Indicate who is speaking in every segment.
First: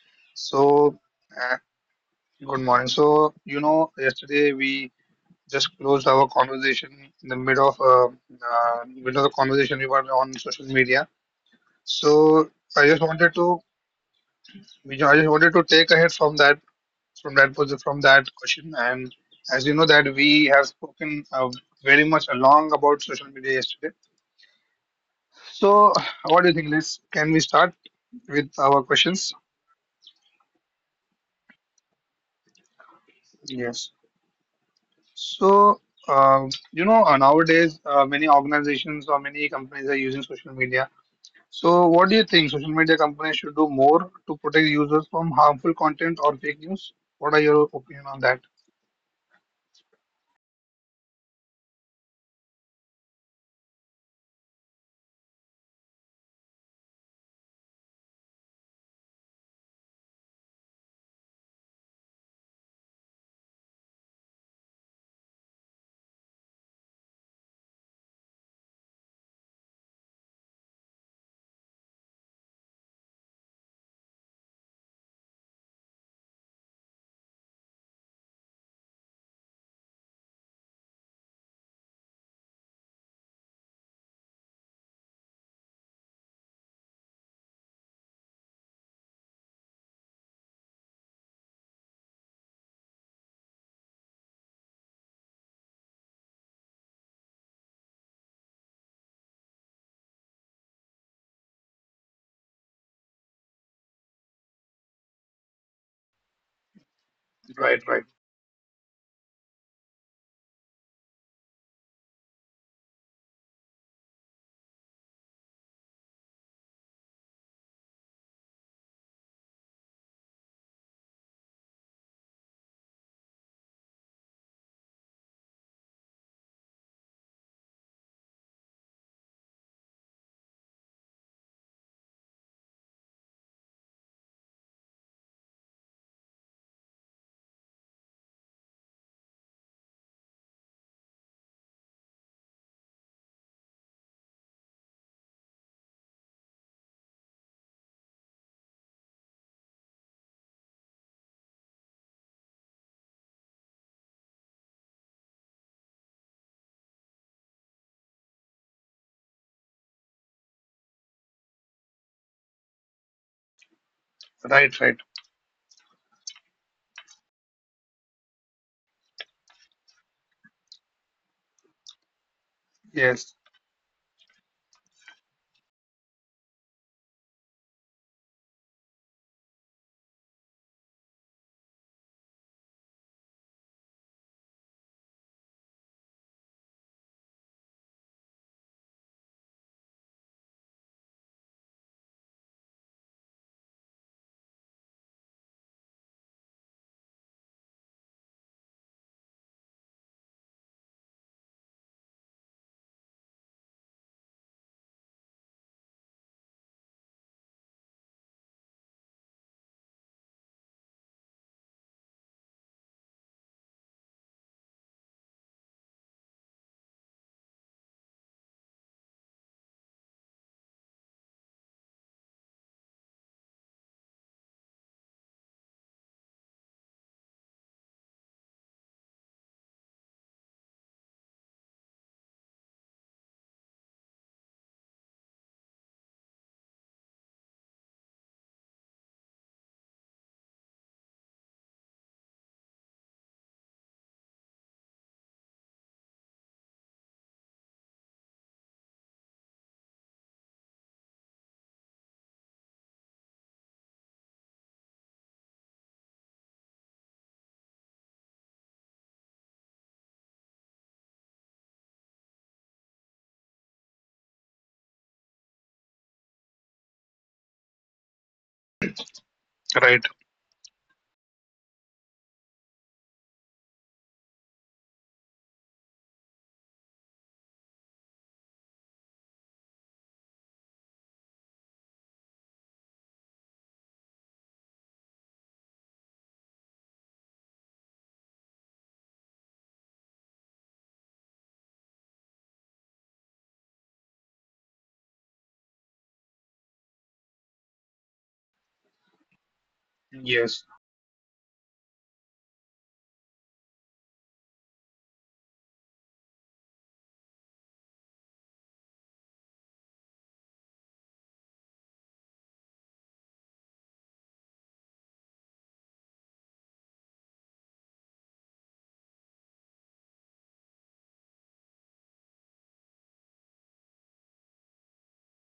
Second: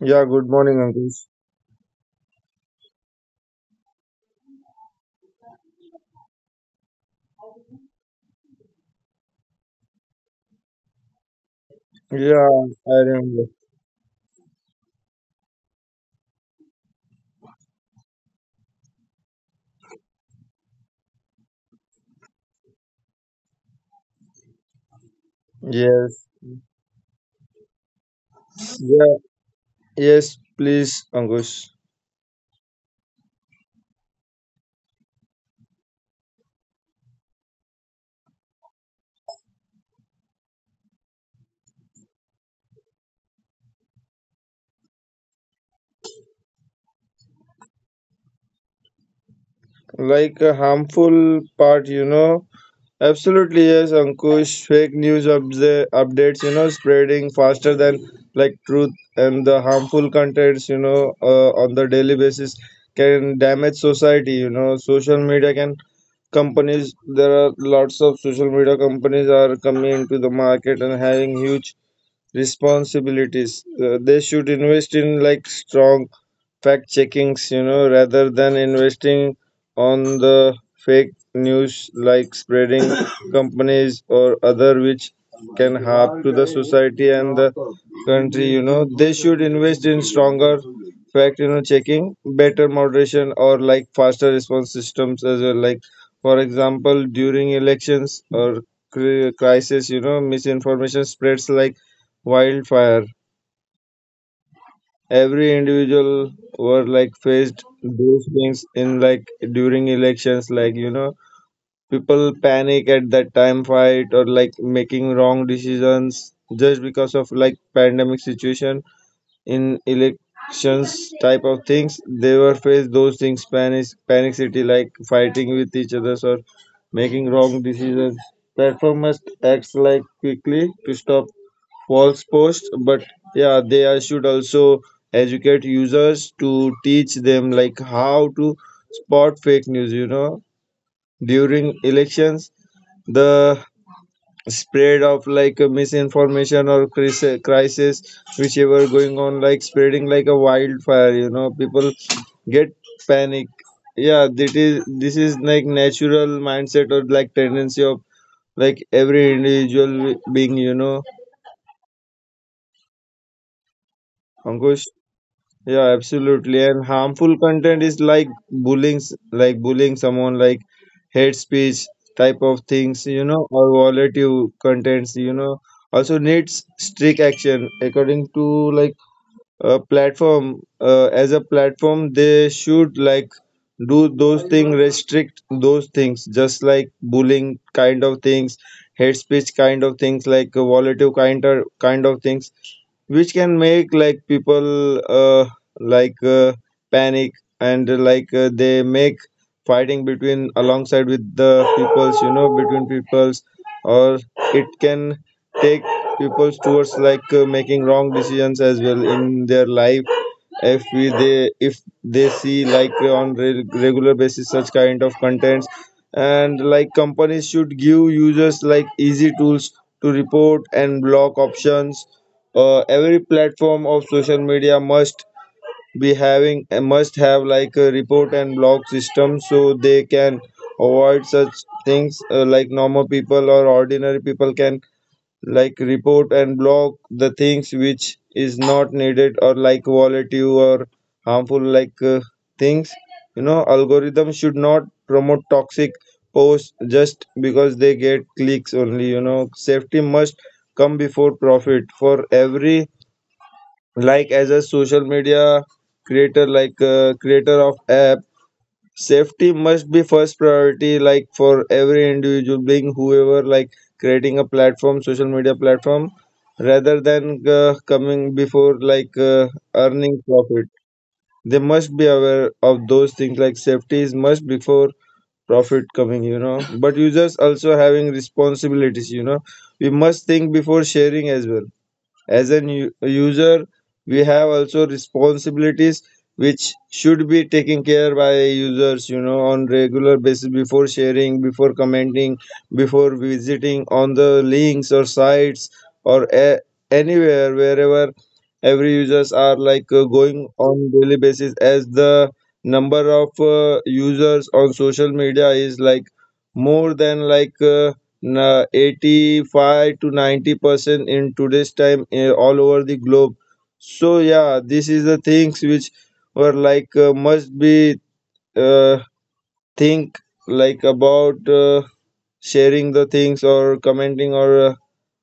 Speaker 1: Yeah, good morning,
Speaker 2: So,
Speaker 1: Ankush.
Speaker 2: uh, good morning. So, yesterday we just closed our conversation in the mid of the conversation we were on social media. So,
Speaker 1: Yeah,
Speaker 2: I
Speaker 1: I
Speaker 2: just wanted
Speaker 1: remember.
Speaker 2: to, you know, I just wanted to take ahead from that question. And as you know, that we have spoken very much along about social media yesterday. So, what
Speaker 1: Yes.
Speaker 2: do you think? Let's can we start with our
Speaker 1: Yeah,
Speaker 2: questions?
Speaker 1: yes, please, Ankush.
Speaker 2: Yes. So, uh, nowadays many organizations or many companies are using social media. So, what do you think social media companies should do more to protect users from harmful content or fake news? What are your opinion on that?
Speaker 1: Like a harmful part, you know. Absolutely, yes, Ankush. Fake news updates, you know, spreading faster than like truth, and the harmful contents, you know, on the daily basis can damage society. You know, social media can companies. There are lots of social media companies are coming into the market and having huge responsibilities. They should invest in like strong fact checkings, you know, rather than investing on the fake news like spreading companies or other which can harm to the society and the country, you know. They should invest in stronger fact, you know, checking, better moderation or like faster response systems as well. Like for example, during elections or crisis, you know, misinformation spreads like wildfire. Every individual were like faced
Speaker 2: Right, right,
Speaker 1: those things in like during elections, like you know, people panic at that time, fight or like making wrong decisions, just because of like pandemic situation in elections type of things. They were faced those things, panic panic city, like fighting with each other or making wrong decisions. Platform must act like quickly to stop false posts. But yeah, they are- should also educate users to teach them like how to spot fake news, you know. During elections, the spread of like a misinformation or crisis, whichever going on, like spreading like a wildfire, you know, people get panic. Yeah, that is. This is like natural mindset or like tendency of like every individual being, you know,
Speaker 2: right, right.
Speaker 1: Ankush. Yeah, absolutely. And harmful content is like bullying, s- like bullying someone, like hate speech type of things,
Speaker 2: Yes,
Speaker 1: you know, or volatile contents, you know, also needs strict action according to like a platform. As a platform, they should like do those things, restrict those things, just like bullying kind of things, hate speech kind of things, like volatile kind of things which can make like people like panic, and like they make fighting between alongside with the peoples, you know, between peoples, or it can take peoples towards like making wrong decisions as well in their life if we they if they see like on regular basis such kind of contents. And like companies should give users like easy tools to report and block options. Uh, every platform of social media must be having must have like a report and blog system, so they can avoid such things. Like normal people or ordinary people can like report and block the things which is not needed or like volatile or harmful like things, you know. Algorithm should not promote toxic posts just because they get clicks only, you know. Safety must come before profit for every like as a social media creator, like creator of app. Safety must be first priority like for every individual being whoever like creating a platform, social media platform, rather than coming before like
Speaker 2: right.
Speaker 1: earning profit. They must be aware of those things like safety is must before profit coming, you know. But users also having responsibilities, you know. We must think before sharing as well. As a user, we have also responsibilities which should be taken care by users, you know, on regular basis before sharing, before commenting, before visiting on the links or sites or anywhere wherever every users are like
Speaker 2: Yes,
Speaker 1: going on daily basis. As the number of users on social media is like more than like na- 85 to 90% in today's time, eh, all over the globe. So yeah, this is the things which were like must be uh, think like about sharing the things or commenting or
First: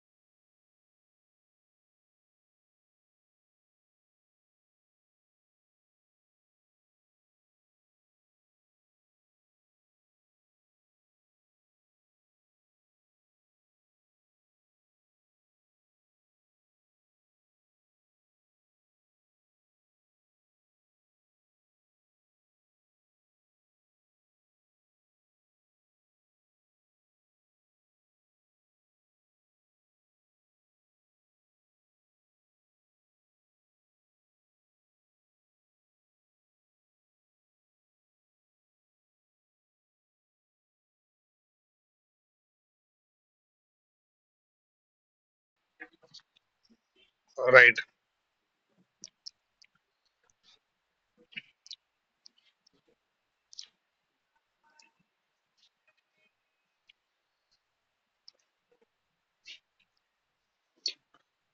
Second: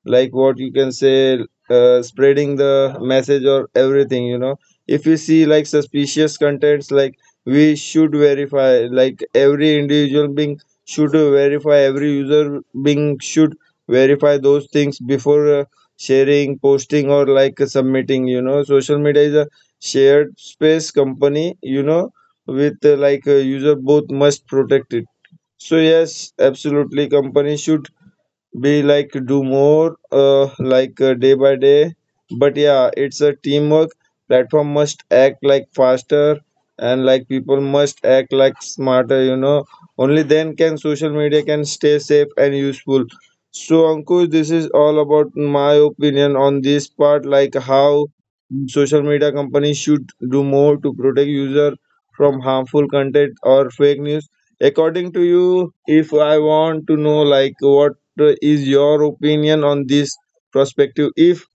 Speaker 1: like what you can say, spreading the message or everything, you know. If you see like suspicious contents, like we should verify, like every individual being should verify, every user being should verify those things before sharing, posting or like submitting, you know. Social media is a shared space company, you know, with like a user. Both must protect it. So yes, absolutely. Companies should we like do more like day by day. But yeah, it's a teamwork. Platform must act like faster, and like people must act like smarter, you know. Only then can social media can stay safe and useful. So Ankush, this is all about my opinion on this part, like
Speaker 2: right.
Speaker 1: how social media companies should do more to protect user from harmful content or fake news. According to you, if I want to know like what is your opinion on this perspective? If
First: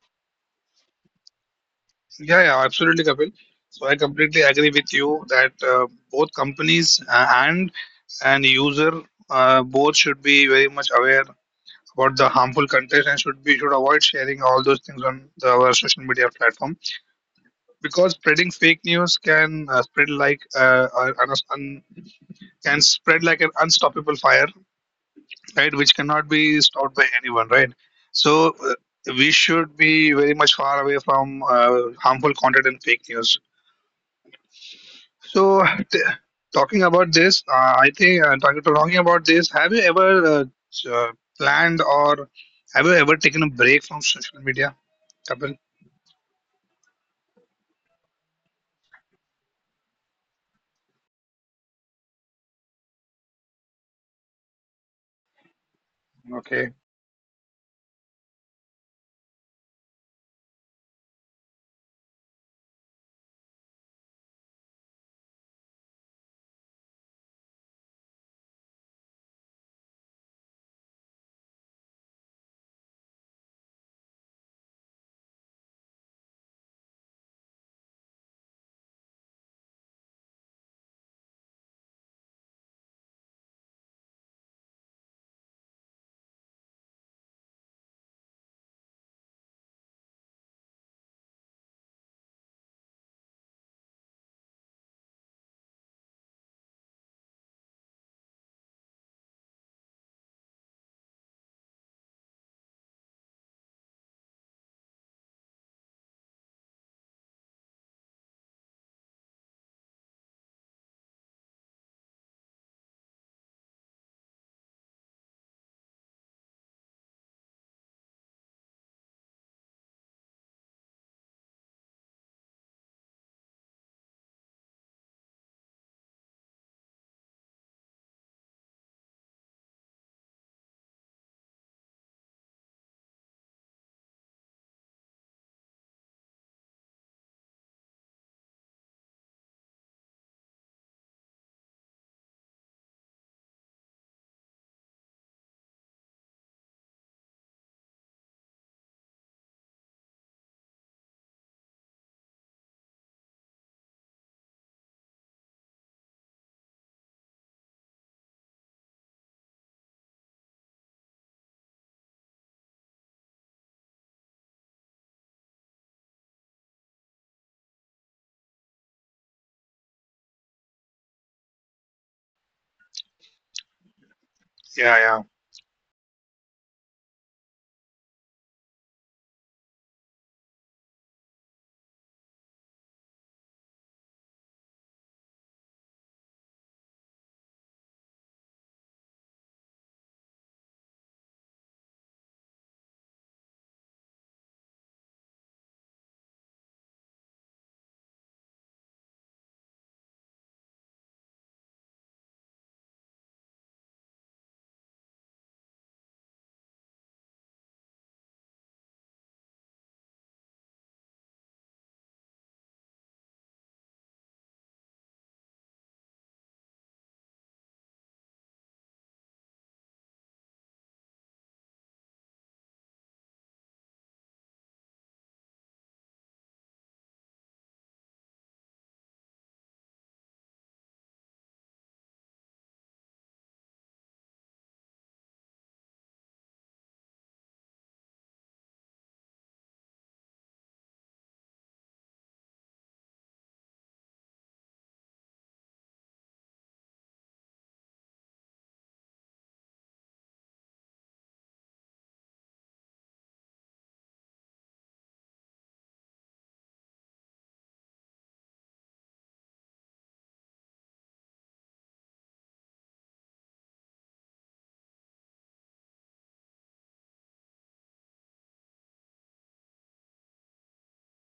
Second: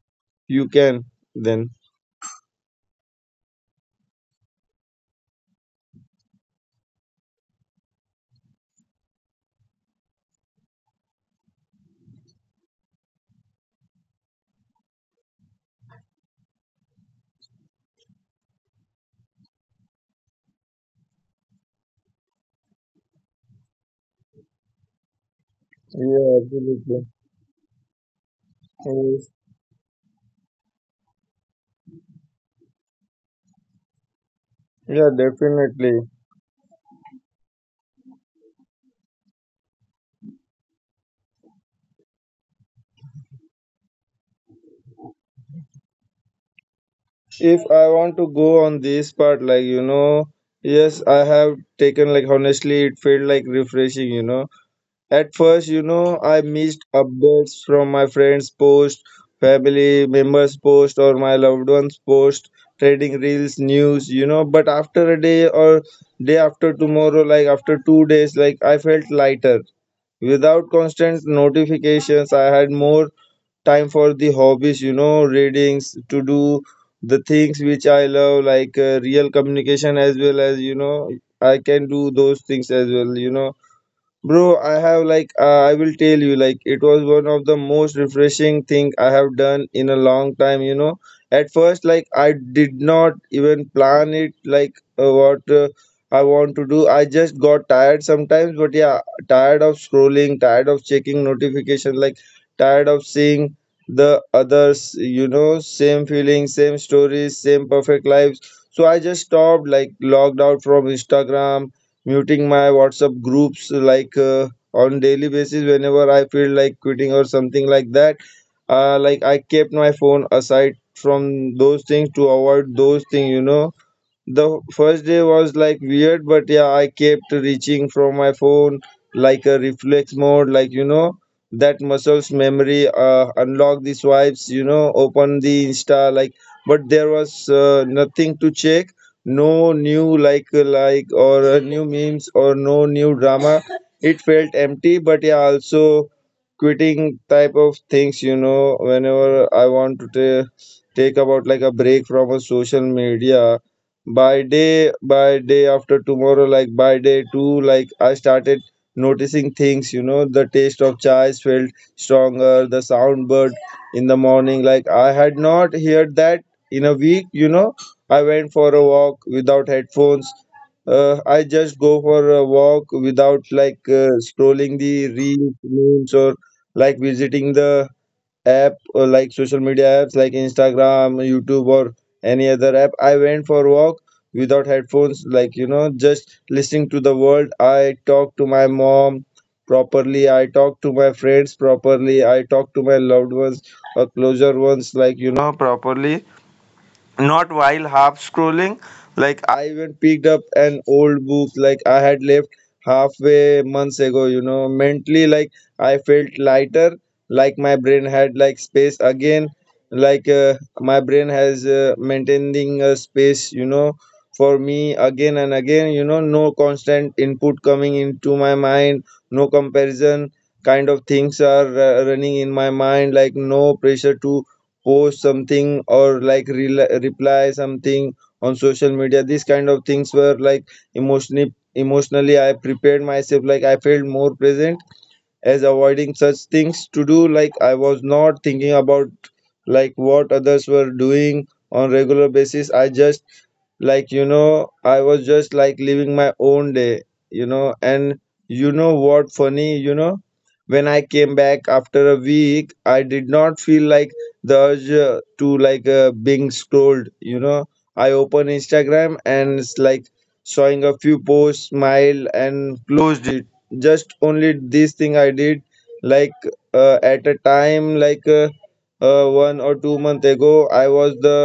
Speaker 1: you can, then.
Speaker 2: Yeah, yeah, absolutely, Kapil. So, I completely agree with you that both companies and user both should be very much aware about the harmful content and should we should avoid sharing all those things on our social media platform, because spreading fake news can spread like un, un- can spread like an unstoppable fire, right? Which
Speaker 1: Yeah,
Speaker 2: cannot be stopped
Speaker 1: absolutely.
Speaker 2: by anyone, right? So,
Speaker 1: Yes.
Speaker 2: we should be very much far away from harmful content and fake news.
Speaker 1: Yeah,
Speaker 2: So t-
Speaker 1: definitely.
Speaker 2: talking about this, I think, talking about this, have you ever uh, uh, planned or have you ever taken a break from social media, Kapil?
Speaker 1: If I want to go on this part, like, you know, yes, I have taken, like, honestly, it felt like refreshing, you know. At first, you know, I
Speaker 2: Okay.
Speaker 1: missed updates from my friends' post, family members' post, or my loved ones' post, trading reels, news, you know. But after a day or day after tomorrow, like after 2 days, like I felt lighter. Without constant notifications, I had more time for the hobbies, you know, readings, to do the things which I love, like real communication as well as, you know, I can do those things as well, you know. Bro, I have like I will tell you, like it was one of the most refreshing thing I have done in a long time, you know. At first, like I did not even plan it like what I want to do. I just got tired sometimes, but yeah, tired of scrolling, tired of checking notification, like tired of seeing the others, you know, same feelings, same stories, same perfect lives. So I just stopped like logged out from Instagram, muting my WhatsApp groups like on daily basis whenever I feel like quitting or something like that. Like I kept my phone aside from those things to avoid those things, you know. The first day was like weird, but yeah, I kept reaching from my phone like a reflex mode, like you know, that muscles memory, unlock the swipes, you know, open the Insta, like, but there was nothing to check, no new like, or new memes, or no new drama. It felt empty, but yeah, also quitting type of things, you know, whenever I want to ta- take about like a break from a social media, by day after tomorrow, like by day two, like I started noticing things, you know. The taste of chai felt stronger, the sound bird in the morning, like I had not heard that in a week, you know. I went for a walk without headphones. I just go for a walk without like scrolling
Speaker 2: Yeah,
Speaker 1: the
Speaker 2: yeah.
Speaker 1: reels, memes, or like visiting the app, like social media apps like Instagram, YouTube, or any other app. I went for walk without headphones, like you know, just listening to the world. I talk to my mom properly. I talk to my friends properly. I talk to my loved ones or closer ones, like you know, properly, not while half scrolling. Like I even picked up an old book like I had left halfway months ago, you know. Mentally, like I felt lighter, like my brain had like space again, like my brain has maintaining a space, you know, for me again and again, you know. No constant input coming into my mind, no comparison kind of things are running in my mind, like no pressure to post something or like rel reply something on social media. These kind of things were like emotionally, emotionally I prepared myself, like I felt more present as avoiding such things to do. Like I was not thinking about like what others were doing on regular basis. I just like, you know, I was just like living my own day, you know. And you know what funny, you know, when I came back after a week, I did not feel like the urge to like being scrolled, you know. I open Instagram and it's like showing a few posts, smile and closed it. Just only this thing I did, like at a time like 1 or 2 month ago, I was the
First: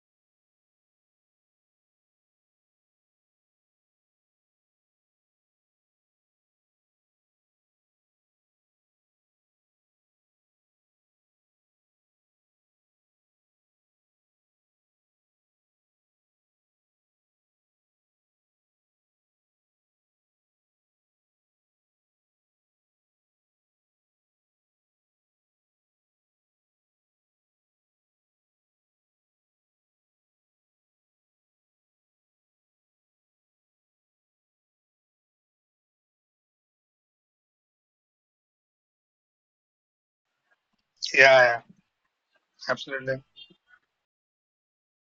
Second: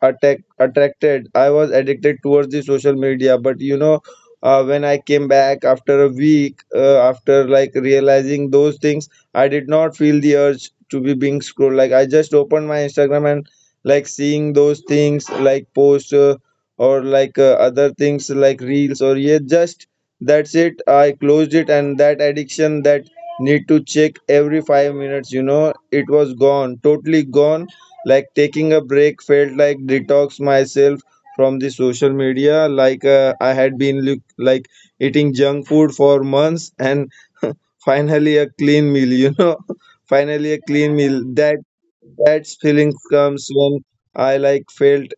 Speaker 1: attack attracted, I was addicted towards the social media. But you know, when I came back after a week, after like realizing those things, I did not feel the urge to be being scrolled. Like I just opened my Instagram, and like seeing those things like posts, or like other things like reels, or yeah, just that's it, I closed it. And that addiction, that need to check every 5 minutes, you know, it was gone, totally gone. Like taking a break felt like detox myself from the social media. Like I had been like eating junk food for months, and finally a clean meal. You know, finally a clean meal.
Speaker 2: Yeah,
Speaker 1: That
Speaker 2: yeah.
Speaker 1: that feeling
Speaker 2: Absolutely.
Speaker 1: comes when I like felt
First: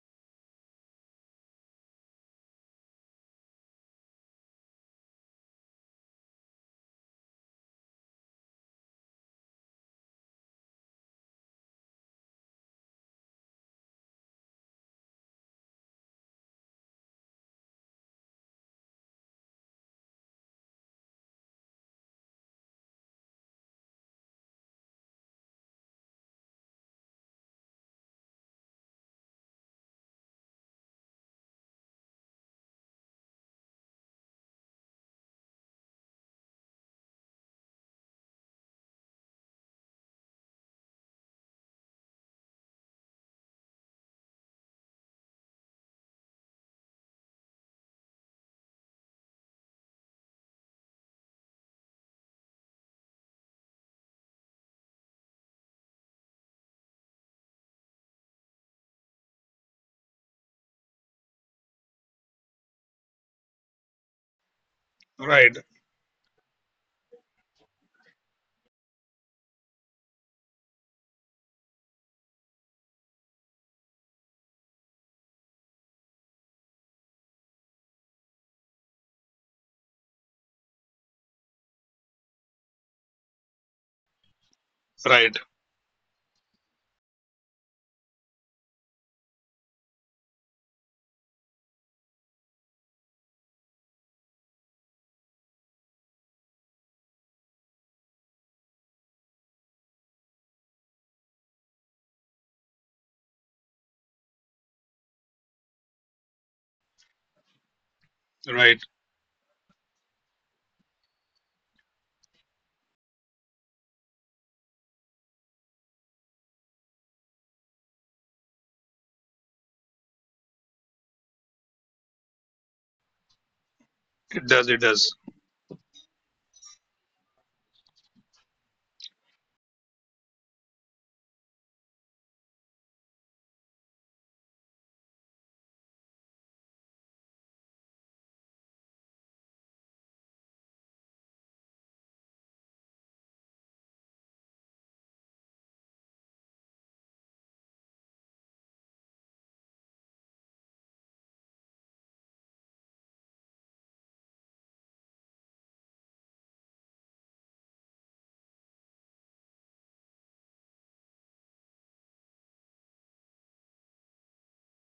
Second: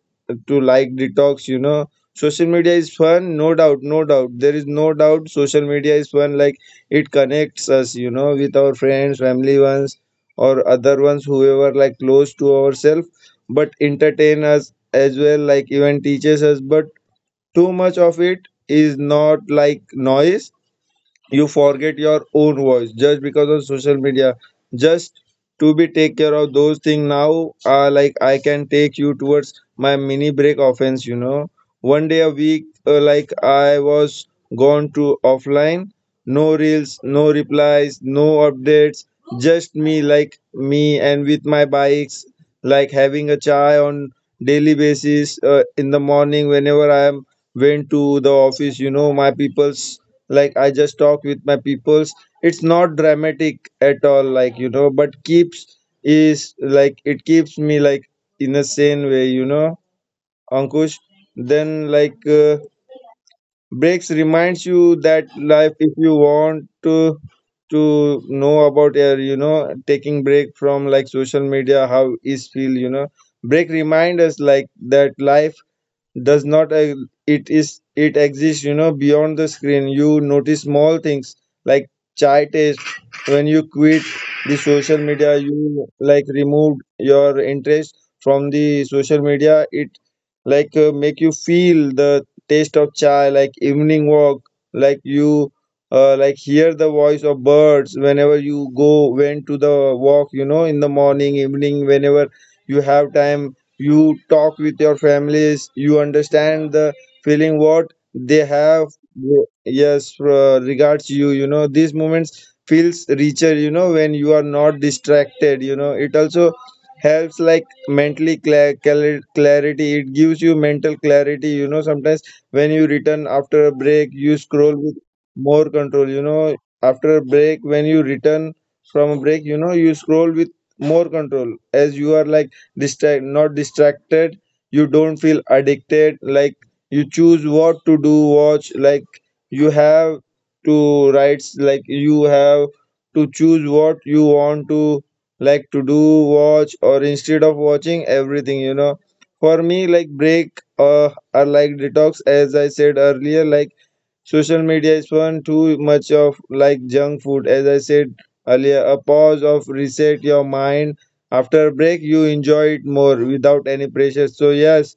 Speaker 1: to like detox, you know. Social media is fun, no doubt, no doubt. There is no doubt social media is fun, like it connects us, you know, with our friends, family ones, or other ones whoever like close to ourselves but entertain us as well, like even teaches us, but too much of it is not like noise. You forget your own voice just because of social media. Just to be take care of those things now, like I can take you towards my mini break offense, you know. One day a week, like I was gone to offline. No reels, no replies, no updates. Just me, like me and with my bikes, like having a chai on daily basis, in the morning whenever I am went to the office, you know, my people's, like I just talk with my peoples. It's not dramatic at all, like you know, but keeps is like it keeps me like in a sane way, you know. Ankush, then like breaks reminds you that
Speaker 2: Right,
Speaker 1: life, if you want to know about your, you know, taking break from like social media, how is feel, you know. Break remind us like that life does not it is it exists, you know, beyond the screen. You notice small things, like chai taste. When you quit the social
Speaker 2: right,
Speaker 1: media, you like removed your interest from the social media, it like make you feel the taste of chai, like evening walk, like you like hear the voice of birds whenever you go went to the walk, you know, in the morning evening whenever you have time. You talk with your families, you understand the feeling what they
Speaker 2: right.
Speaker 1: have. Yes, regards you, you know, these moments feels richer, you know, when you are not distracted, you know. It also helps like mentally clarity. It gives you mental clarity, you know. Sometimes when you return after a break, you
Speaker 2: It does,
Speaker 1: scroll
Speaker 2: it
Speaker 1: with
Speaker 2: does.
Speaker 1: more control, you know. After a break, when you return from a break, you know, you scroll with more control, as you are like distract not distracted. You don't feel addicted, like you choose what to do watch, like you have to write, like you have to choose what you want to like to do watch, or instead of watching everything, you know. For me, like break or like detox, as I said earlier, like social media is one too much of like junk food. As I said earlier, a pause of reset your mind. After a break, you enjoy it more without any pressure. So yes,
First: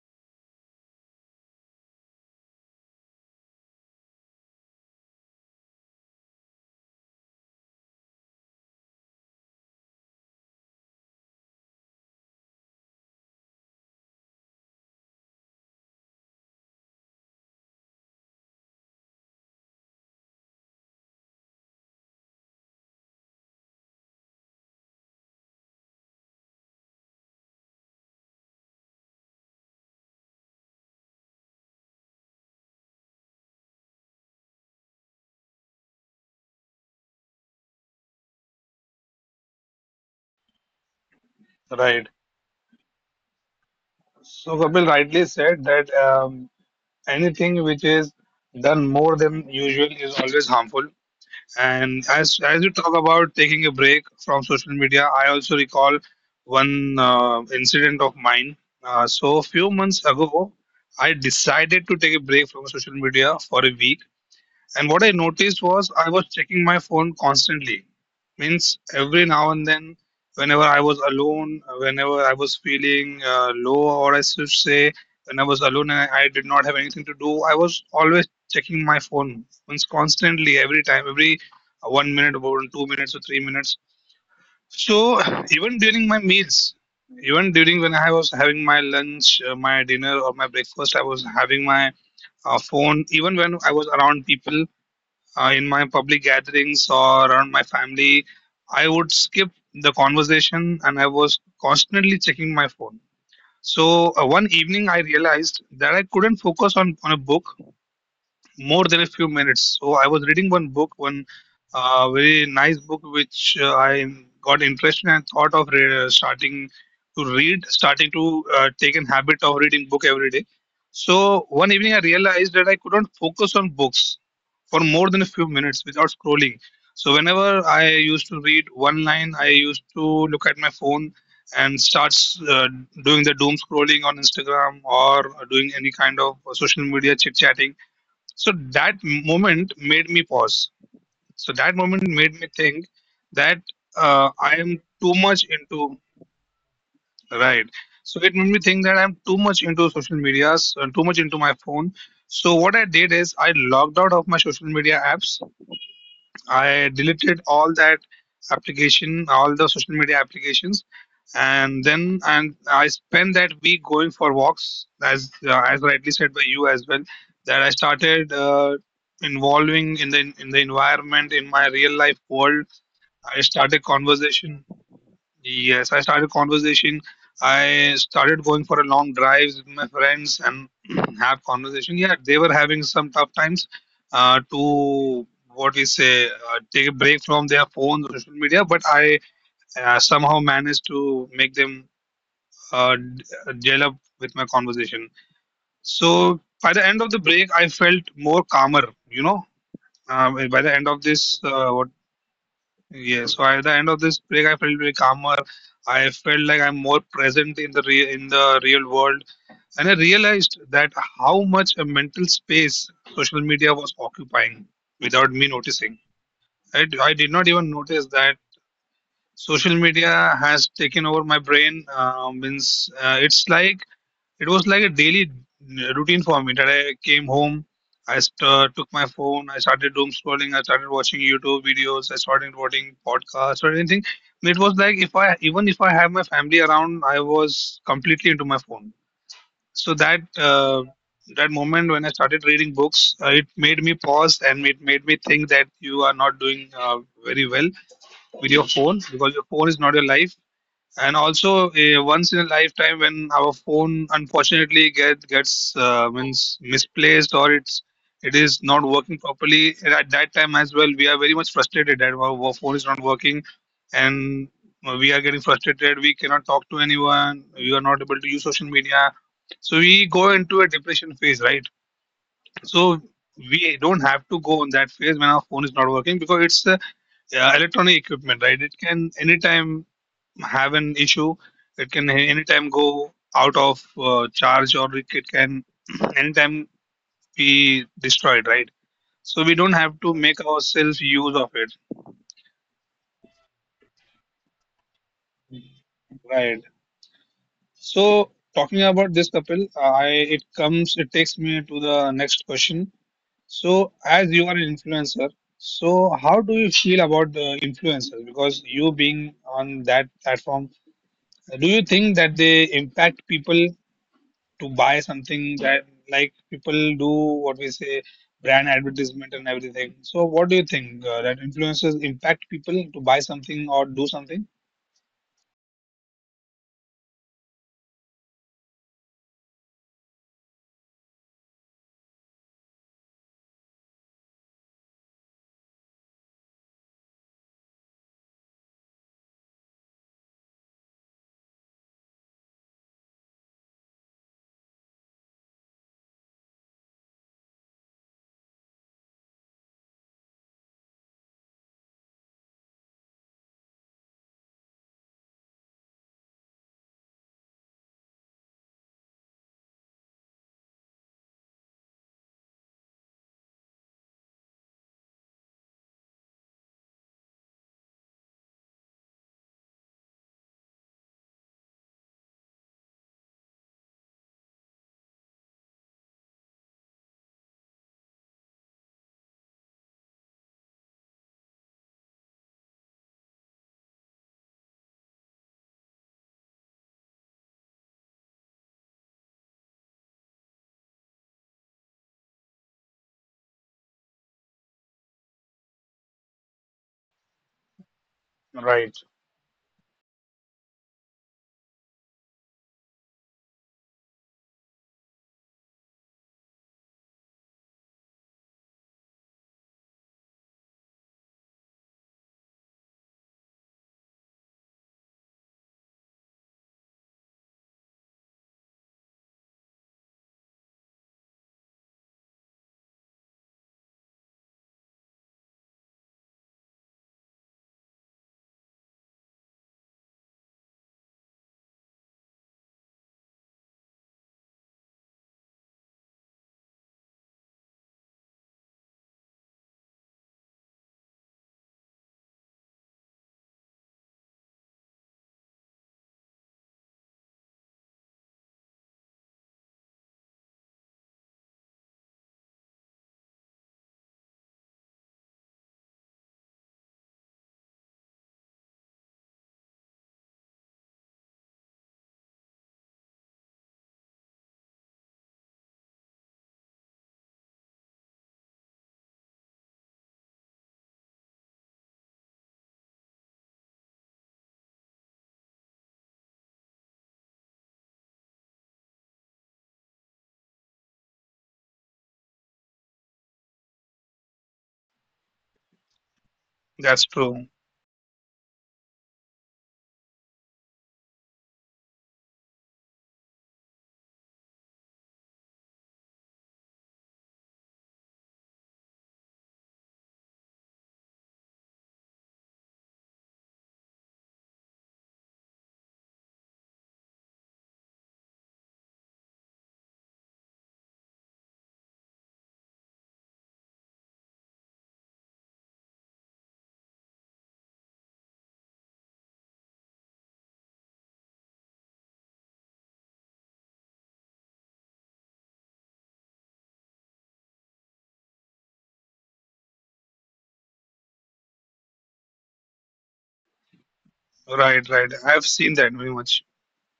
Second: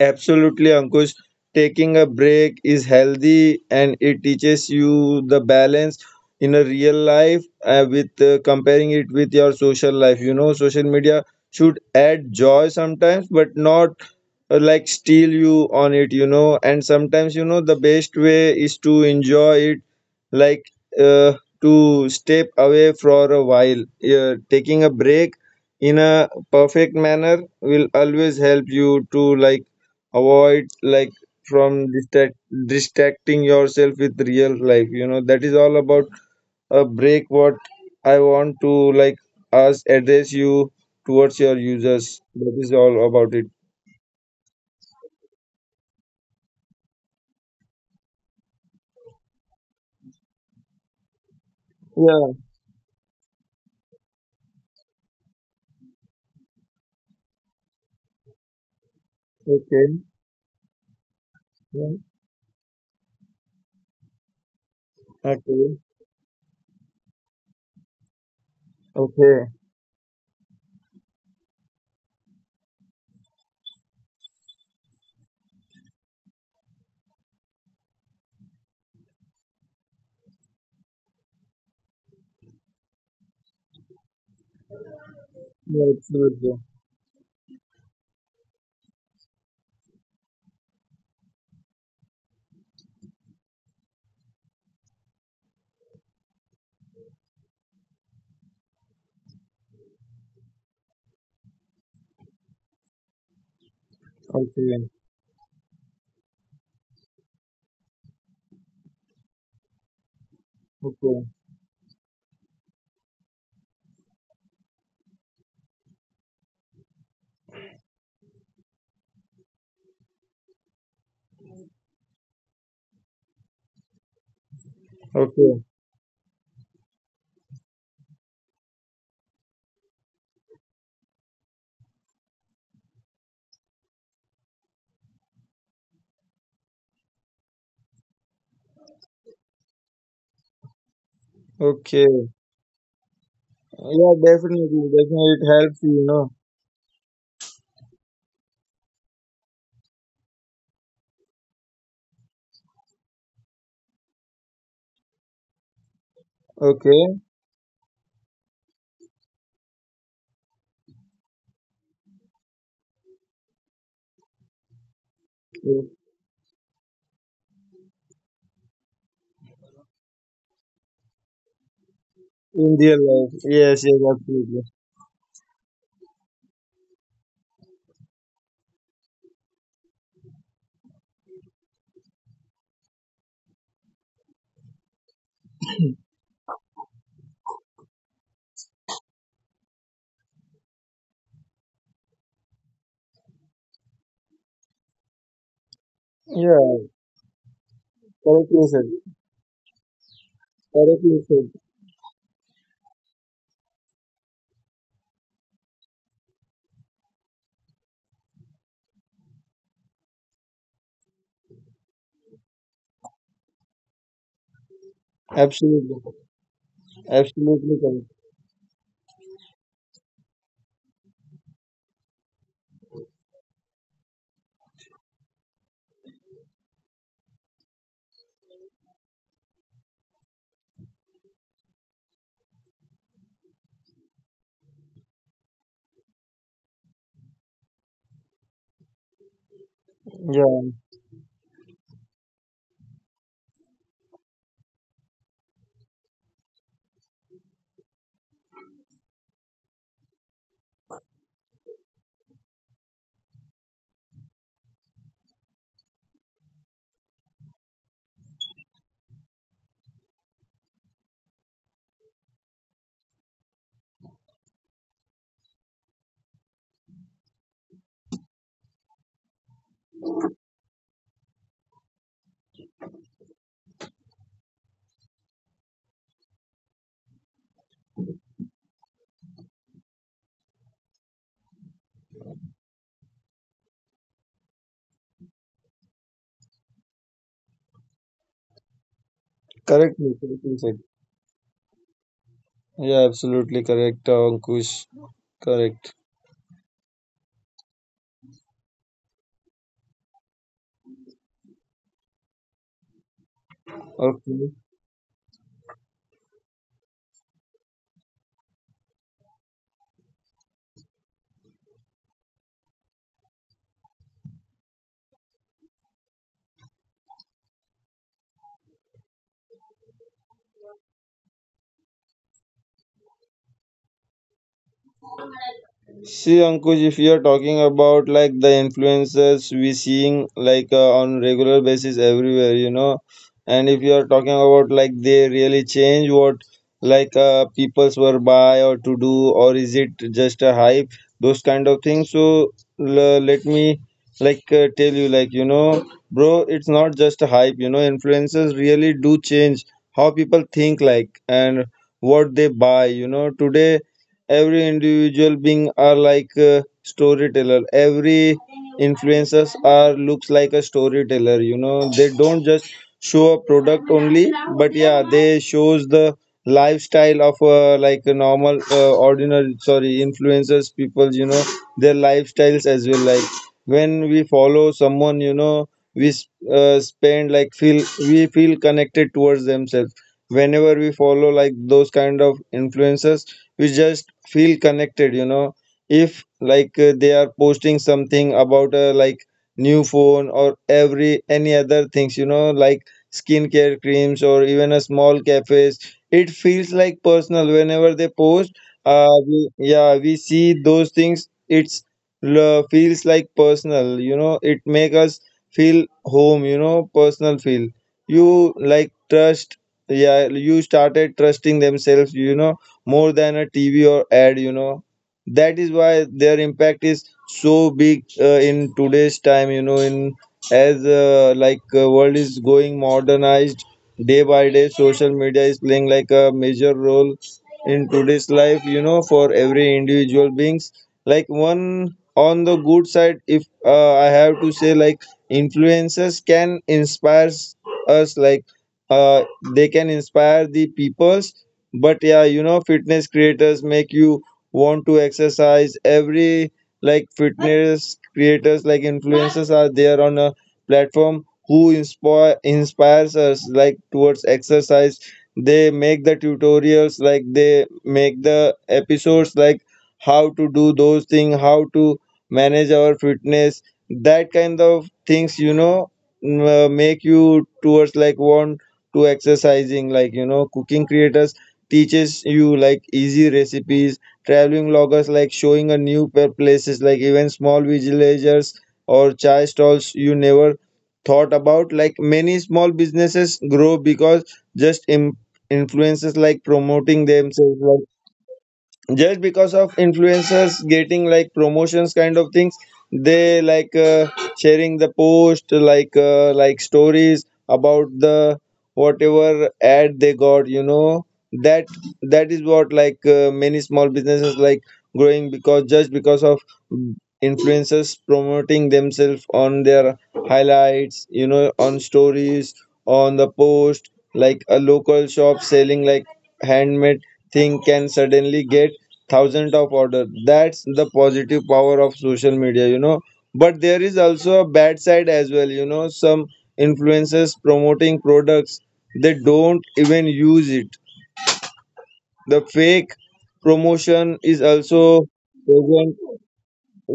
Speaker 1: absolutely, Ankush. Taking a break is healthy and it teaches you the balance in a real life with comparing it with your social life. You know, social media should add joy sometimes, but not like steal you on it, you know. And sometimes, you know, the best way is to enjoy it, like uh, to step away for a while. Taking a break in a perfect manner will always help you to like avoid like from distract, distracting yourself with real life, you know. That is all about a break what I want to like us address you towards your
Speaker 2: Right.
Speaker 1: users. That is all about it.
Speaker 2: So Kapil rightly said that anything which is done more than usual is always harmful. And
Speaker 1: Yeah.
Speaker 2: as you talk about taking a break from social media, I also recall one incident of mine. So a few
Speaker 1: Okay.
Speaker 2: months ago, I decided
Speaker 1: Yeah,
Speaker 2: to take a break from social media for a week. And what I noticed
Speaker 1: okay.
Speaker 2: was I was checking my phone constantly. Means every
Speaker 1: Okay.
Speaker 2: now and then, whenever I was alone, whenever I was feeling low, or I should say, when I was alone and I did not have anything to do, I was always checking my phone, means constantly, every time, every 1 minute, about 2 minutes, or 3 minutes. So even
Speaker 1: Yeah,
Speaker 2: during my
Speaker 1: absolutely.
Speaker 2: meals, even during when I was having my lunch, my dinner, or my breakfast, I was having my phone. Even when I was around people, in my public gatherings or around my family, I would skip the conversation and I was constantly checking my phone. So one
Speaker 1: Okay. Yeah.
Speaker 2: evening, I realized that I couldn't focus on a book more than a few minutes. So I was reading one book,
Speaker 1: Okay.
Speaker 2: one very nice book, which I got interested and thought of starting to take an habit of reading book every day. So one evening I realized that I couldn't focus on books for more than a few
Speaker 1: Okay.
Speaker 2: minutes without scrolling. So whenever I used to read one line, I used to look at my phone and starts doing the doom scrolling on Instagram or doing any kind of social media chit chatting, so that moment made me pause. So that moment
Speaker 1: Okay.
Speaker 2: made me think that
Speaker 1: Yeah,
Speaker 2: I am
Speaker 1: definitely,
Speaker 2: too
Speaker 1: definitely,
Speaker 2: much
Speaker 1: it helps you,
Speaker 2: into.
Speaker 1: you know.
Speaker 2: Right. So it made me think that I'm too much into social medias, too much into my phone. So what I did is I logged out of my social media apps. I
Speaker 1: Okay.
Speaker 2: deleted all that application, all the social media applications, and then and I spent that week going for walks, as as rightly said by you as well, that I started involving in the environment in my real life world.
Speaker 1: In real life,
Speaker 2: I
Speaker 1: yes,
Speaker 2: started
Speaker 1: yes, absolutely.
Speaker 2: conversation. Yes, I started conversation. I started going for a long drives with my friends and have conversation. Yeah, they were having some tough times to what we say take a break from their phones, social media. But I somehow managed to make them gel up with my conversation. So by the
Speaker 1: Yeah,
Speaker 2: end of the break, I felt more
Speaker 1: correctly
Speaker 2: calmer.
Speaker 1: said.
Speaker 2: You know, by the end of
Speaker 1: Correctly
Speaker 2: this,
Speaker 1: said.
Speaker 2: what yeah, so at the end of this break, I felt very calmer. I felt like I'm more present in the real world, and I realized that how much a mental space social media was occupying without me
Speaker 1: Absolutely,
Speaker 2: noticing. I did not even
Speaker 1: absolutely
Speaker 2: notice
Speaker 1: correct.
Speaker 2: that social media has taken over my brain. Means it was like a daily routine for me, that I came home, I took my phone, I started doom scrolling, I started watching YouTube videos, I started watching podcasts or anything. It was like, if I even if I have my family around, I was completely into my phone. So that
Speaker 1: Yeah,
Speaker 2: uh, that moment when I started reading books, it made me pause and it made me think that you are not doing very well with your phone, because your phone is not your life. And also, a once in a lifetime, when our phone unfortunately gets means misplaced, or it is not working properly. And at that time as well, we are very much frustrated that our phone is not working, and we are getting frustrated, we cannot talk to anyone, we are not able to use social media, so we go into a depression phase, right? So we don't have to go on that phase when our phone is not working, because it's a electronic equipment, right? It can anytime have an issue. It can anytime go out of charge, or it can anytime be destroyed, right? So we don't have to
Speaker 1: correctly,
Speaker 2: make
Speaker 1: correctly said.
Speaker 2: ourselves use of it,
Speaker 1: Yeah, absolutely correct, Ankush. Correct.
Speaker 2: right? So talking about this, Kapil, I it comes it takes me to the next question. So as you
Speaker 1: Okay.
Speaker 2: are an influencer, so how do you feel about the influencers? Because you being on that platform, do you think that they impact people to buy something that like people do what we say brand advertisement and everything. So what do you think that influencers impact people to buy something or do something?
Speaker 1: See, Ankush, if you are talking about like the influencers we seeing like on regular basis everywhere, you know, and if you are talking about like they really change what, like peoples were buy or to do, or is it just a hype, those kind of things. So let me like tell you, like you know, bro, it's not just a hype. You know, influencers really do change how people think, like, and what they buy. You know, today every individual being are like a storyteller. Every influencers are looks like a storyteller, you know. They don't just show a product only, but yeah, they shows the lifestyle of like a normal ordinary sorry influencers people, you know, their lifestyles as well. Like when we follow someone, you know, spend like feel we feel connected towards themselves whenever we follow like those kind of influencers. We just feel connected, you know. If like they are posting something about like new phone or every any other things, you know, like skincare creams or even a small cafes, it feels like personal whenever they post.
Speaker 2: Right.
Speaker 1: We, yeah, we see those things, it's feels like personal, you know. It make us feel home, you know, personal feel. You like trust. Yeah, you started trusting themselves, you know, more than a TV or ad, you know. That is why their impact is so big in today's time, you know, in as like world is going modernized day by day, social media is playing like a major role in today's life, you know, for every individual beings. Like one, on the good side, if I have to say, like influencers can inspire us, like uh, they can inspire the people, but yeah, you know, fitness creators make you want to exercise every, like fitness creators like influencers are there on a platform who inspire inspires us like towards exercise. They make the tutorials, like they make the episodes like how to do those things, how to manage our fitness, that kind of things, you know, make you towards like want to exercising, like you know, cooking creators teaches you like easy recipes. Traveling loggers like showing a new places like even small villagers or chai stalls you never thought about. Like many small businesses grow because just influences like
Speaker 2: That's
Speaker 1: promoting
Speaker 2: true.
Speaker 1: themselves. Like, just because of influencers getting like promotions kind of things, they like sharing the post like stories about the whatever ad they got, you know. That that is what, like many small businesses like growing because just because of influencers promoting themselves on their highlights, you know, on stories, on the post. Like a local shop selling like handmade thing can suddenly get thousands of order. That's the positive power of social media, you know. But there is also a bad side as well, you know. Some influencers promoting products they don't even use it. The fake promotion is
Speaker 2: Right,
Speaker 1: also
Speaker 2: right. I've seen that
Speaker 1: present.
Speaker 2: very much.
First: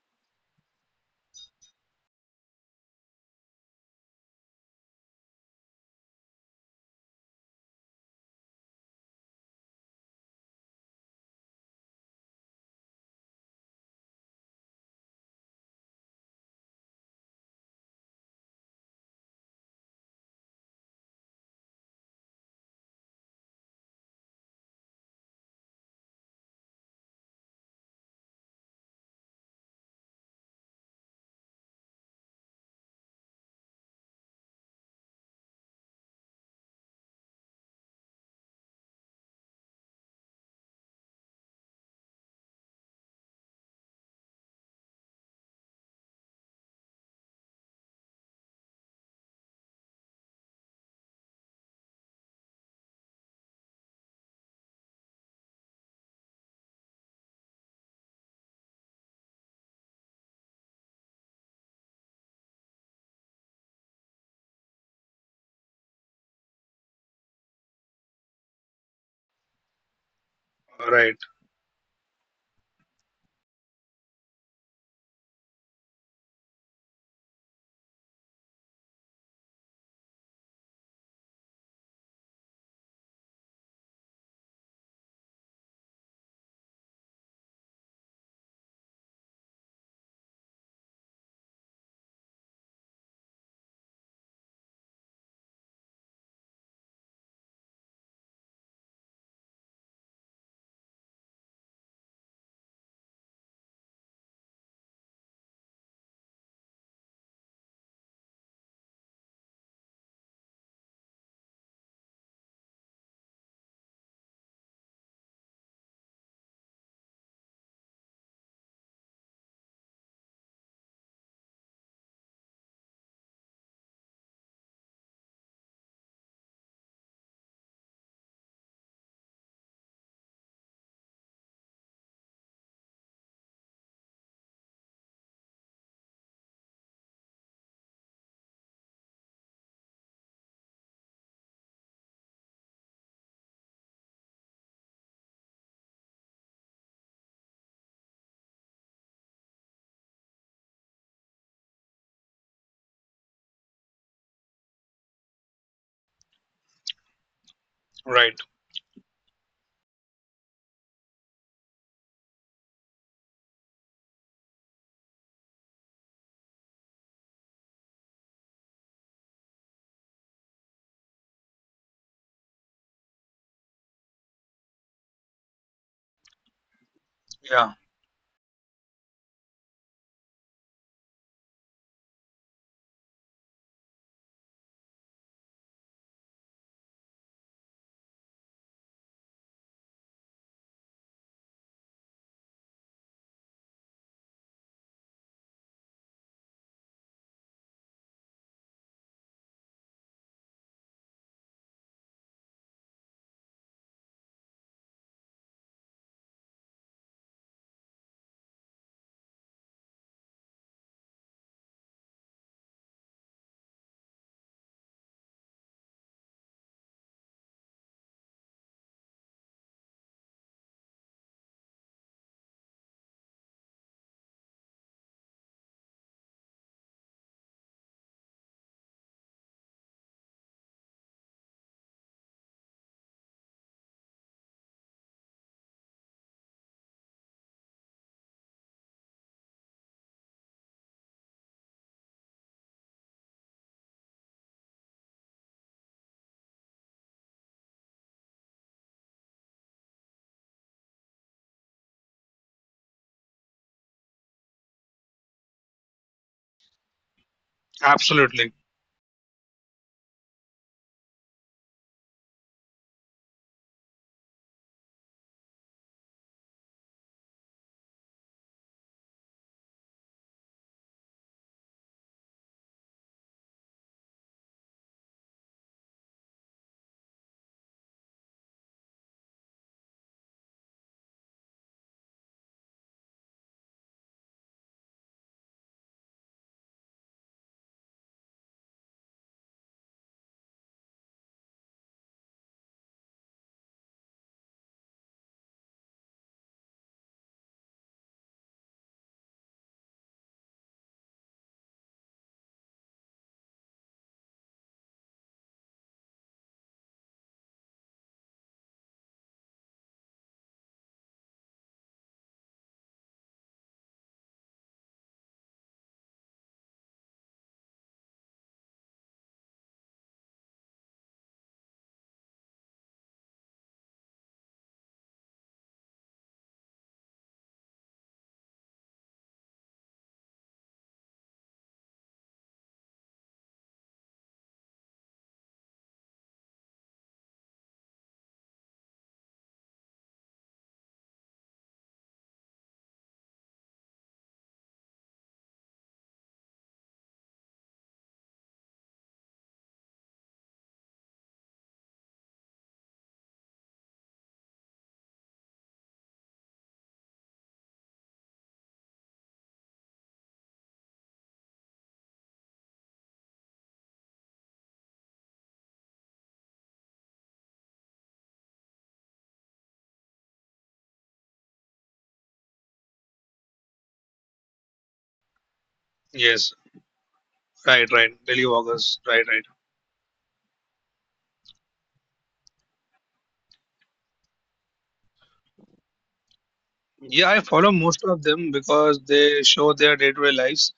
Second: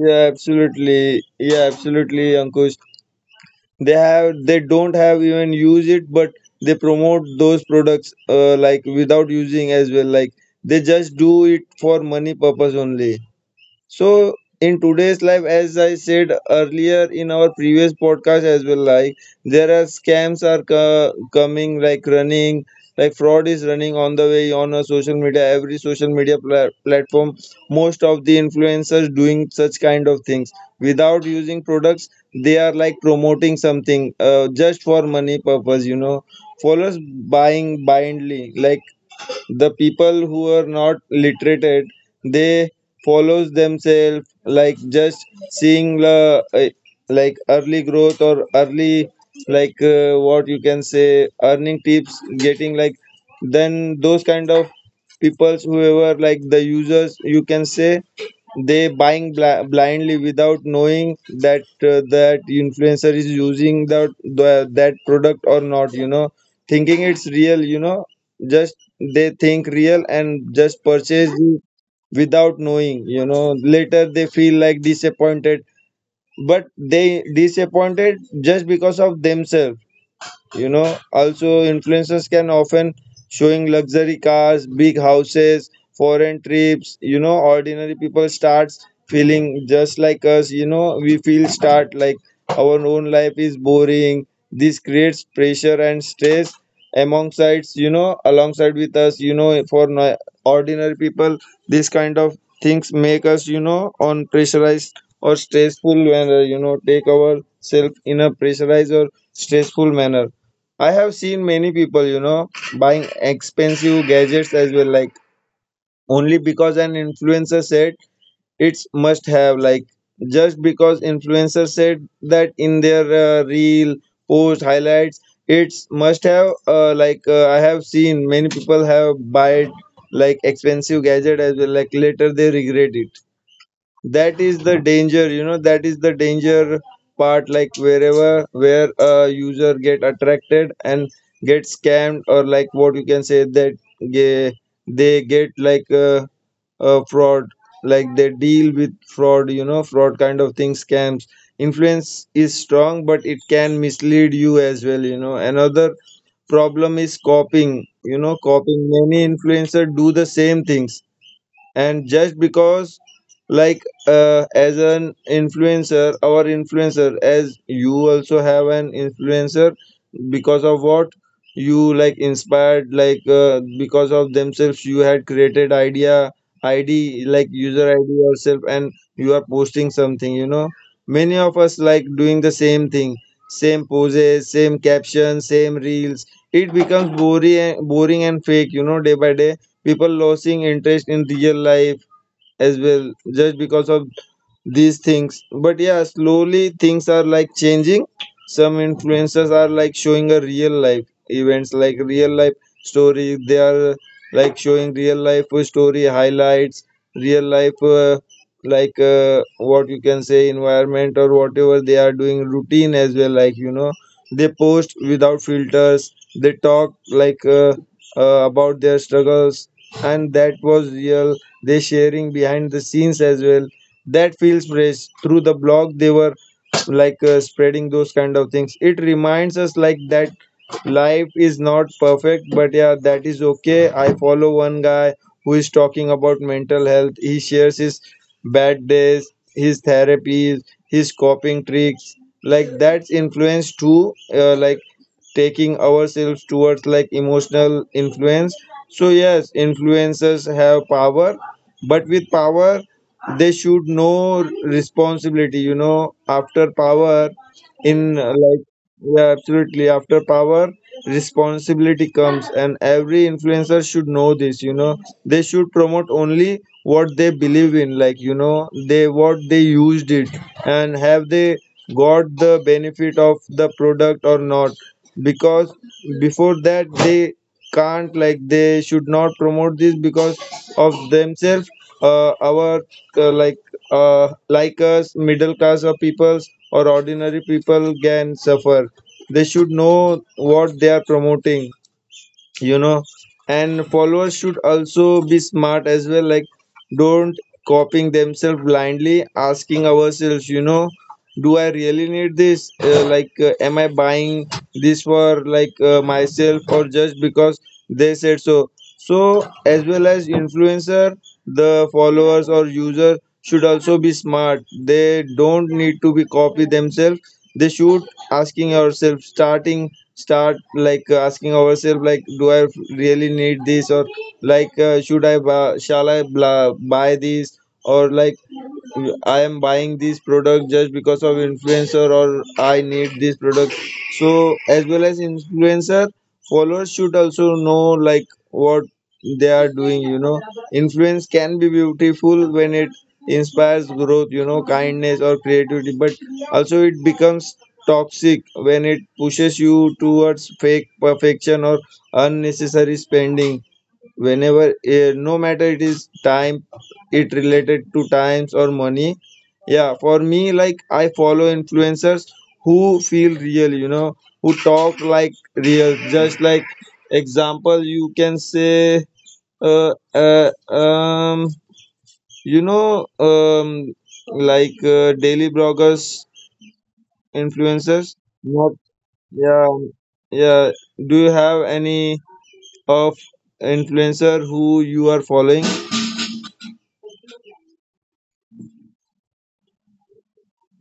Speaker 1: Yeah, absolutely. Yeah, absolutely, Ankush. They have, they don't have even use it, but they promote those products, like without using as well, like they just do it for money purpose only. So in today's life, as I said earlier in our previous podcast as well, like there are scams are coming, like running, like fraud is running on the way on a social media, every social media platform. Most of the influencers doing such kind of things without using products. They are like promoting something just for money purpose, you know. Followers buying blindly, like the people who are not literated, they follows themselves like just seeing the like early growth or early like what you can say earning tips getting like, then those kind of peoples whoever like the users you can say, they buying blindly without knowing that that influencer is using that the, that product or not, you know, thinking it's real, you know. Just they think real and just
Speaker 2: Right,
Speaker 1: purchase it without knowing, you know. Later they feel like disappointed, but they disappointed just because of themselves, you know. Also influencers can often showing luxury cars, big houses, foreign trips, you know. Ordinary people starts feeling just like us, you know, we feel start like our own life is boring. This creates pressure and stress alongside, you know, alongside with us, you know, for ordinary people. This kind of things make us, you know, on pressurized or stressful, when you know, take ourselves in a pressurized or stressful manner. I have seen many people, you know, buying expensive gadgets as well, like only because an influencer said it's must have, like just because influencer said that in their reel post highlights, it's must have. I have seen many people have bought like expensive gadget as well, like later they regret it. That is the danger, you know, that is the danger part, like wherever where a user get attracted and get scammed, or like what you can say that they get like a fraud, like they deal with fraud, you know, fraud kind of thing, scams. Influence is strong, but it can mislead you as well, you know. Another problem is copying, you know,
Speaker 2: right.
Speaker 1: copying. Many influencers do the same things. And just because, like as an influencer, our influencer, as you also have an influencer, because of what you like inspired, like because of themselves you had created idea id like
Speaker 2: Yeah,
Speaker 1: user id yourself and you are posting something, you know. Many of us like doing the same thing, same poses, same captions, same reels. It becomes boring and fake, you know, day by day. People losing interest in real life as well, just because of these things. But yeah, slowly things are like changing. Some influencers are like showing a real life events, like real life story. They are like showing real life story highlights, real life like what you can say, environment or whatever they are doing, routine as well, like you know, they post without filters. They talk like about their struggles, and that was real. They sharing behind the scenes as well. That feels fresh. Through the blog they were like spreading those kind of things. It reminds us like that life is not perfect, but yeah, that is okay. I follow one guy who is talking about mental health. He shares his bad days, his therapies, his coping tricks. Like, that's influence too, like taking ourselves towards like emotional influence. So yes, influencers have power, but with power they should know responsibility, you know. After power, in
Speaker 2: absolutely.
Speaker 1: like, yeah, absolutely, after power responsibility comes, and every influencer should know this, you know. They should promote only what they believe in, like, you know, they what they used it, and have they got the benefit of the product or not. Because before that they can't, like, they should not promote this because of themselves. Our uh, like like us middle class of peoples or ordinary people can suffer. They should know what they are promoting, you know. And followers should also be smart as well, like don't copying themselves blindly, asking ourselves, you know, do I really need this, like, am I buying this for like myself, or just because they said so. So, as well as influencer, the followers or user should also be smart. They don't need to be copy themselves. They should asking ourselves, start like asking ourselves, like, do I really need this, or like, should I bu- shall I bla- buy this, or like. I am buying this product just because of influencer, or I need this product. So as well as influencer, followers should also know like what they are doing, you know. Influence can be beautiful when it inspires growth, you know, kindness or creativity, but also it becomes toxic when it pushes you towards fake perfection or unnecessary spending, whenever no matter it is time, it related to times or money. Yeah, for me, like I follow influencers who feel real, you know, who talk like real. Just like example, you can say, uh, uh um you know, like daily bloggers,
Speaker 2: Yes. Right,
Speaker 1: influencers.
Speaker 2: right. Daily
Speaker 1: Not,
Speaker 2: vloggers. Right, right.
Speaker 1: yeah, yeah, do you have any of influencer who you are following?
Speaker 2: Yeah, I follow most of them because they show their day-to-day lives.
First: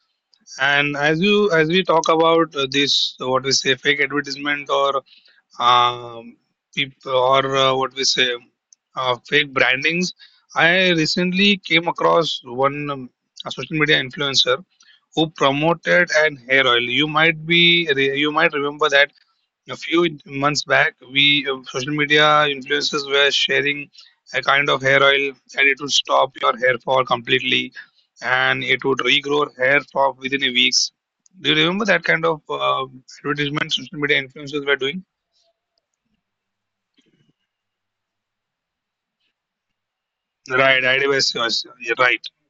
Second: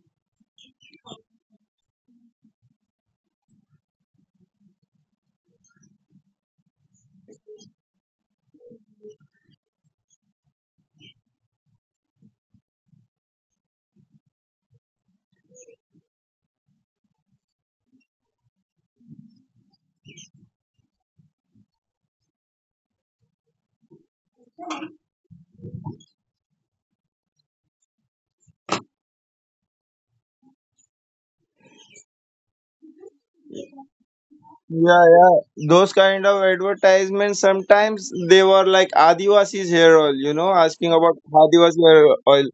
Speaker 2: And as we talk about this, what we say, fake advertisement, or um, what we say fake brandings. I recently came across one a social media influencer who promoted an hair oil. You might remember that a few months back, we social media influencers were sharing a kind of hair oil, and it would stop your hair fall completely, and it would regrow hair for within a weeks. Do you remember that kind of advertisement social media influencers were
Speaker 1: Yeah,
Speaker 2: doing?
Speaker 1: yeah. Those kind of advertisements, sometimes they were like Adivasi's hair oil, you know,
Speaker 2: Right,
Speaker 1: asking about
Speaker 2: IDBS was,
Speaker 1: Adivasi
Speaker 2: yeah,
Speaker 1: hair
Speaker 2: right.
Speaker 1: oil.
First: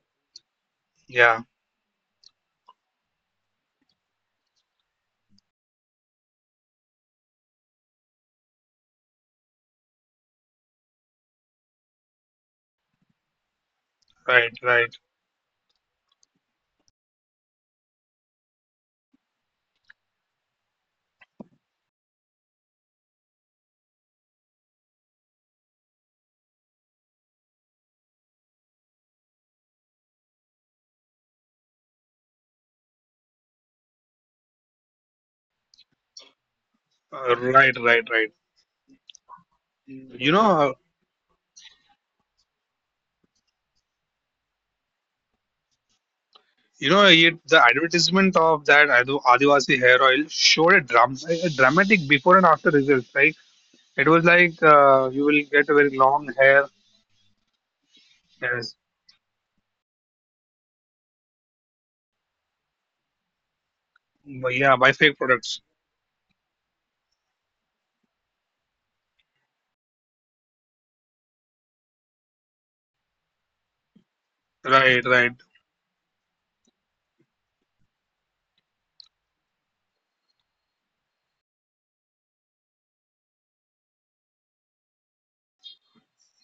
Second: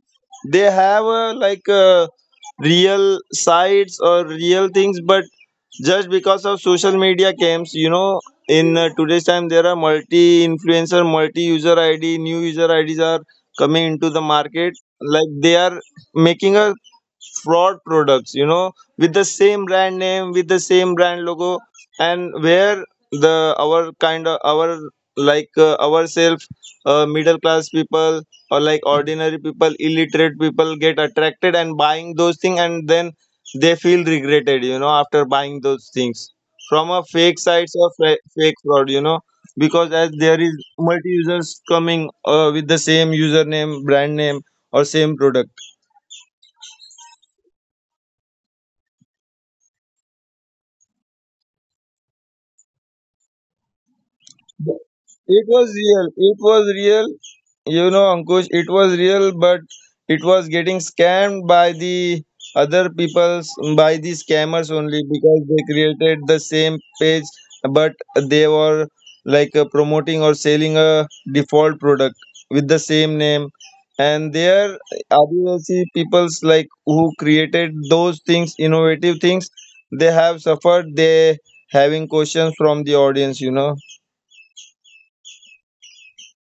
Speaker 1: They have
Speaker 2: Yeah,
Speaker 1: like real sites or real things, but just because of social media games, you know, in today's time there are multi-influencer, multi-user ID, new user IDs are coming into the
Speaker 2: right,
Speaker 1: market.
Speaker 2: right,
Speaker 1: Like they are making a fraud products, you know, with the same brand name, with the same brand logo. And where the our kind of our like ourselves, middle class people or like ordinary people, illiterate people, get attracted and buying those things, and then they feel regretted, you know, after buying those things from a fake
Speaker 2: right,
Speaker 1: sites or
Speaker 2: right, right.
Speaker 1: fake fraud, you know. Because as
Speaker 2: You
Speaker 1: there is
Speaker 2: know, uh,
Speaker 1: multi users coming with the same username, brand name or same product.
Speaker 2: the advertisement of that Adivasi hair oil showed a dramatic before and after results. Right, it was like you will
Speaker 1: It
Speaker 2: get
Speaker 1: was
Speaker 2: a very
Speaker 1: real.
Speaker 2: long
Speaker 1: It
Speaker 2: hair.
Speaker 1: was real. You know, Ankush, it
Speaker 2: Yes,
Speaker 1: was real, but it was getting scammed by the other people's, by the
Speaker 2: but
Speaker 1: scammers,
Speaker 2: yeah, by
Speaker 1: only
Speaker 2: fake
Speaker 1: because
Speaker 2: products.
Speaker 1: they created the same page, but they were like promoting or selling a default product with the same name. And there,
Speaker 2: Right, right.
Speaker 1: Adivasi peoples like who created those things, innovative things, they have suffered. They having questions from the audience, you know.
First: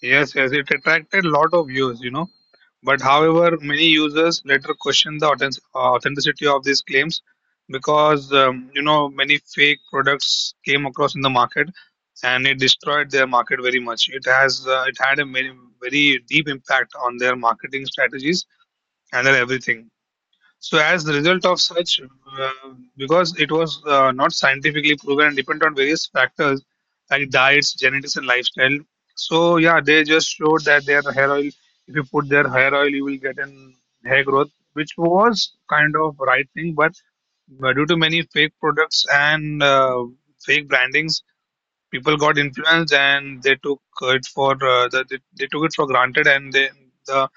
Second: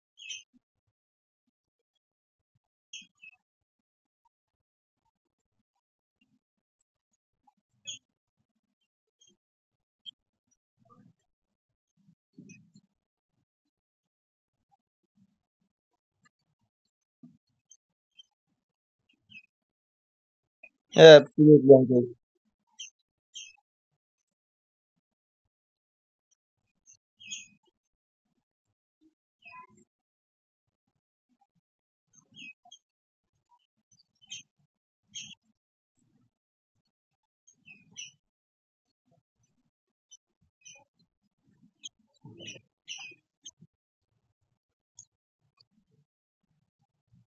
Speaker 2: Yes, yes, it attracted a lot of views. But however, many users later questioned the authenticity of these claims, because many fake products came across in the market, and it destroyed their market very much. It had a very, very deep impact on their marketing strategies and their everything. So, as the
Speaker 1: Yeah,
Speaker 2: result of
Speaker 1: absolutely,
Speaker 2: such,
Speaker 1: Ankush.
Speaker 2: because it was not scientifically proven and depend on various factors like diets, genetics, and lifestyle. So, yeah, they just showed that their hair oil, if you put their hair oil, you will get an hair growth, which was kind of right thing. But due to many fake products and fake brandings, people got influenced, and they took it for granted, and the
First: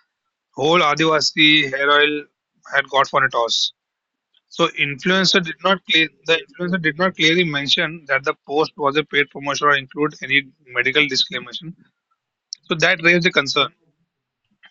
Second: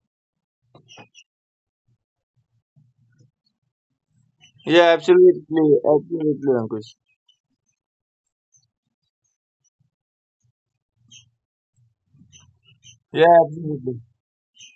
Speaker 2: whole Adivasi hair oil had got for a toss. So
Speaker 1: Yeah, absolutely,
Speaker 2: influencer did not clear, the
Speaker 1: absolutely,
Speaker 2: influencer
Speaker 1: Ankush.
Speaker 2: did not clearly mention that the post was a paid promotion or include any medical disclaimer. So that raised
Speaker 1: Yeah,
Speaker 2: a concern.
Speaker 1: absolutely.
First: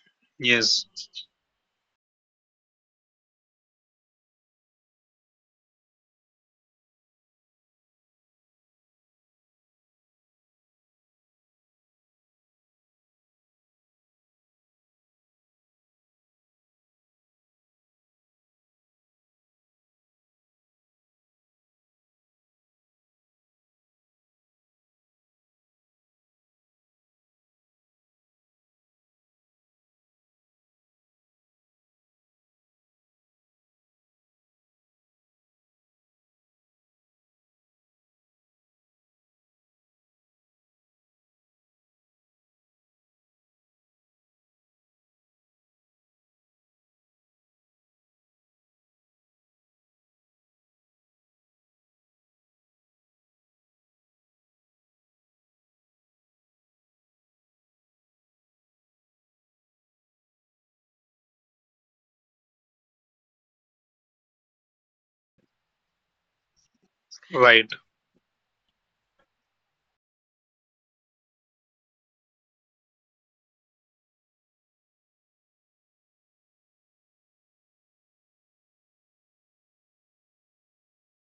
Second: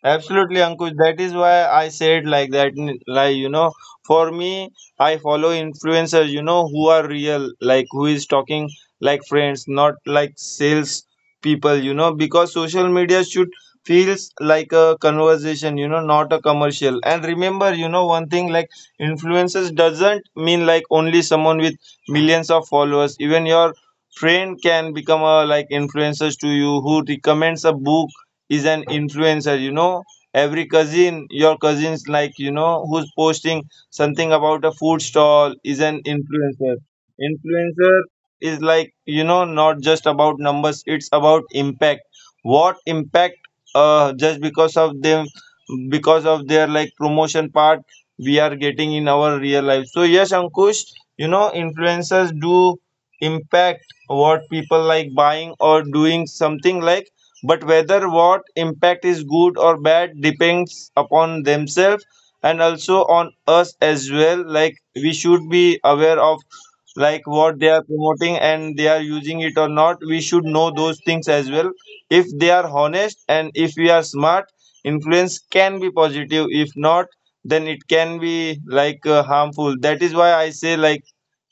Speaker 1: Absolutely,
Speaker 2: Yes,
Speaker 1: Ankush. That is why I said like that. Like, you know, for me, I follow influencers, you know, who are real, like who is talking like friends, not like sales people, you know, because social media should feels like a conversation, you know, not a commercial. And remember, you know, one thing, like influencers doesn't mean like only someone with millions of followers. Even your friend can become a like influencers to you who recommends a book is an influencer, you know. Every cousin, your cousins, like, you know, who's posting something about a food stall is an influencer. Influencer is like, you know, not just about numbers, it's about impact. What impact, just because of them, because of their like promotion part, we are getting in our real life. So yes, Ankush, you know, influencers do impact what people like buying or doing something, like, but whether what impact is good or bad depends upon themselves, and also on us as well. Like we should be aware of like what they are
Speaker 2: right.
Speaker 1: promoting and they are using it or not. We should know those things as well. If they are honest and if we are smart, influence can be positive. If not, then it can be like harmful. That is why I say, like,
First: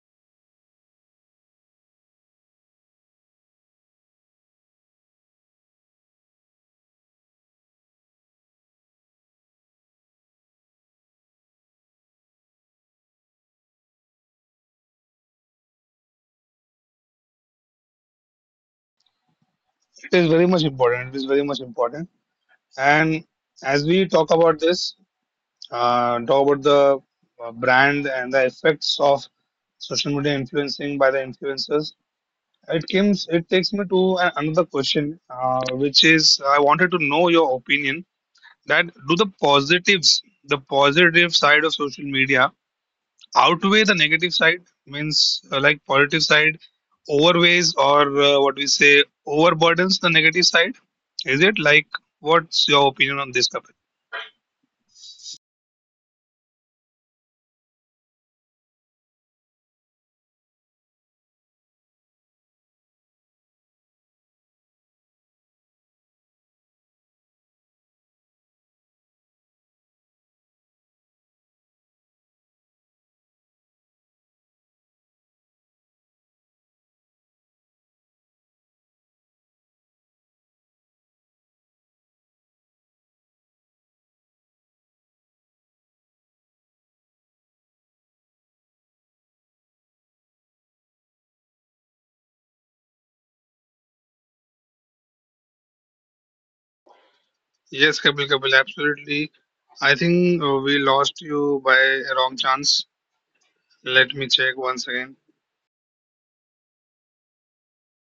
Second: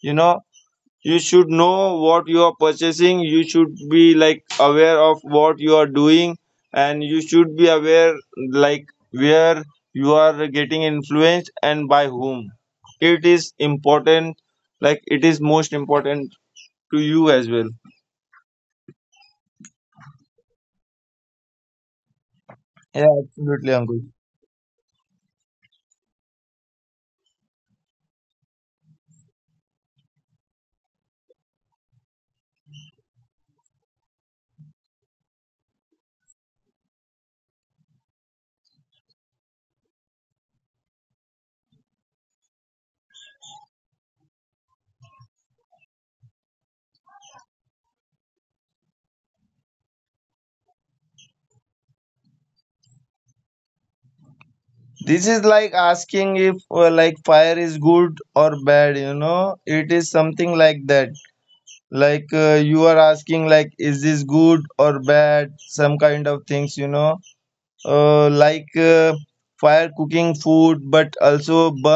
Speaker 1: you know, you should know what you are purchasing, you should be like aware of what you are doing, and you should be aware like where you are getting influenced and by whom. It is important, like it is most important to you as well.
Speaker 2: It is very much important. It is very much important.
Speaker 1: Yeah,
Speaker 2: And
Speaker 1: absolutely,
Speaker 2: as
Speaker 1: Ankush.
Speaker 2: we talk about the brand and the effects of social media influencing by the influencers. It comes. It takes me to another question, which is I wanted to know your opinion that do the positive side of social media outweigh the negative side, means like positive side overweighs, or what we say overburdens the negative side. Is it like, what's your opinion on this, Kapil?
Speaker 1: This is like asking if like fire is good or bad, you know, it is something like that. Like you are asking like is this good or bad, some kind of things, you know. Like fire cooking food, but also
Speaker 2: Yes, Kapil, Kapil, absolutely. I think we lost you by a wrong chance. Let me check once again.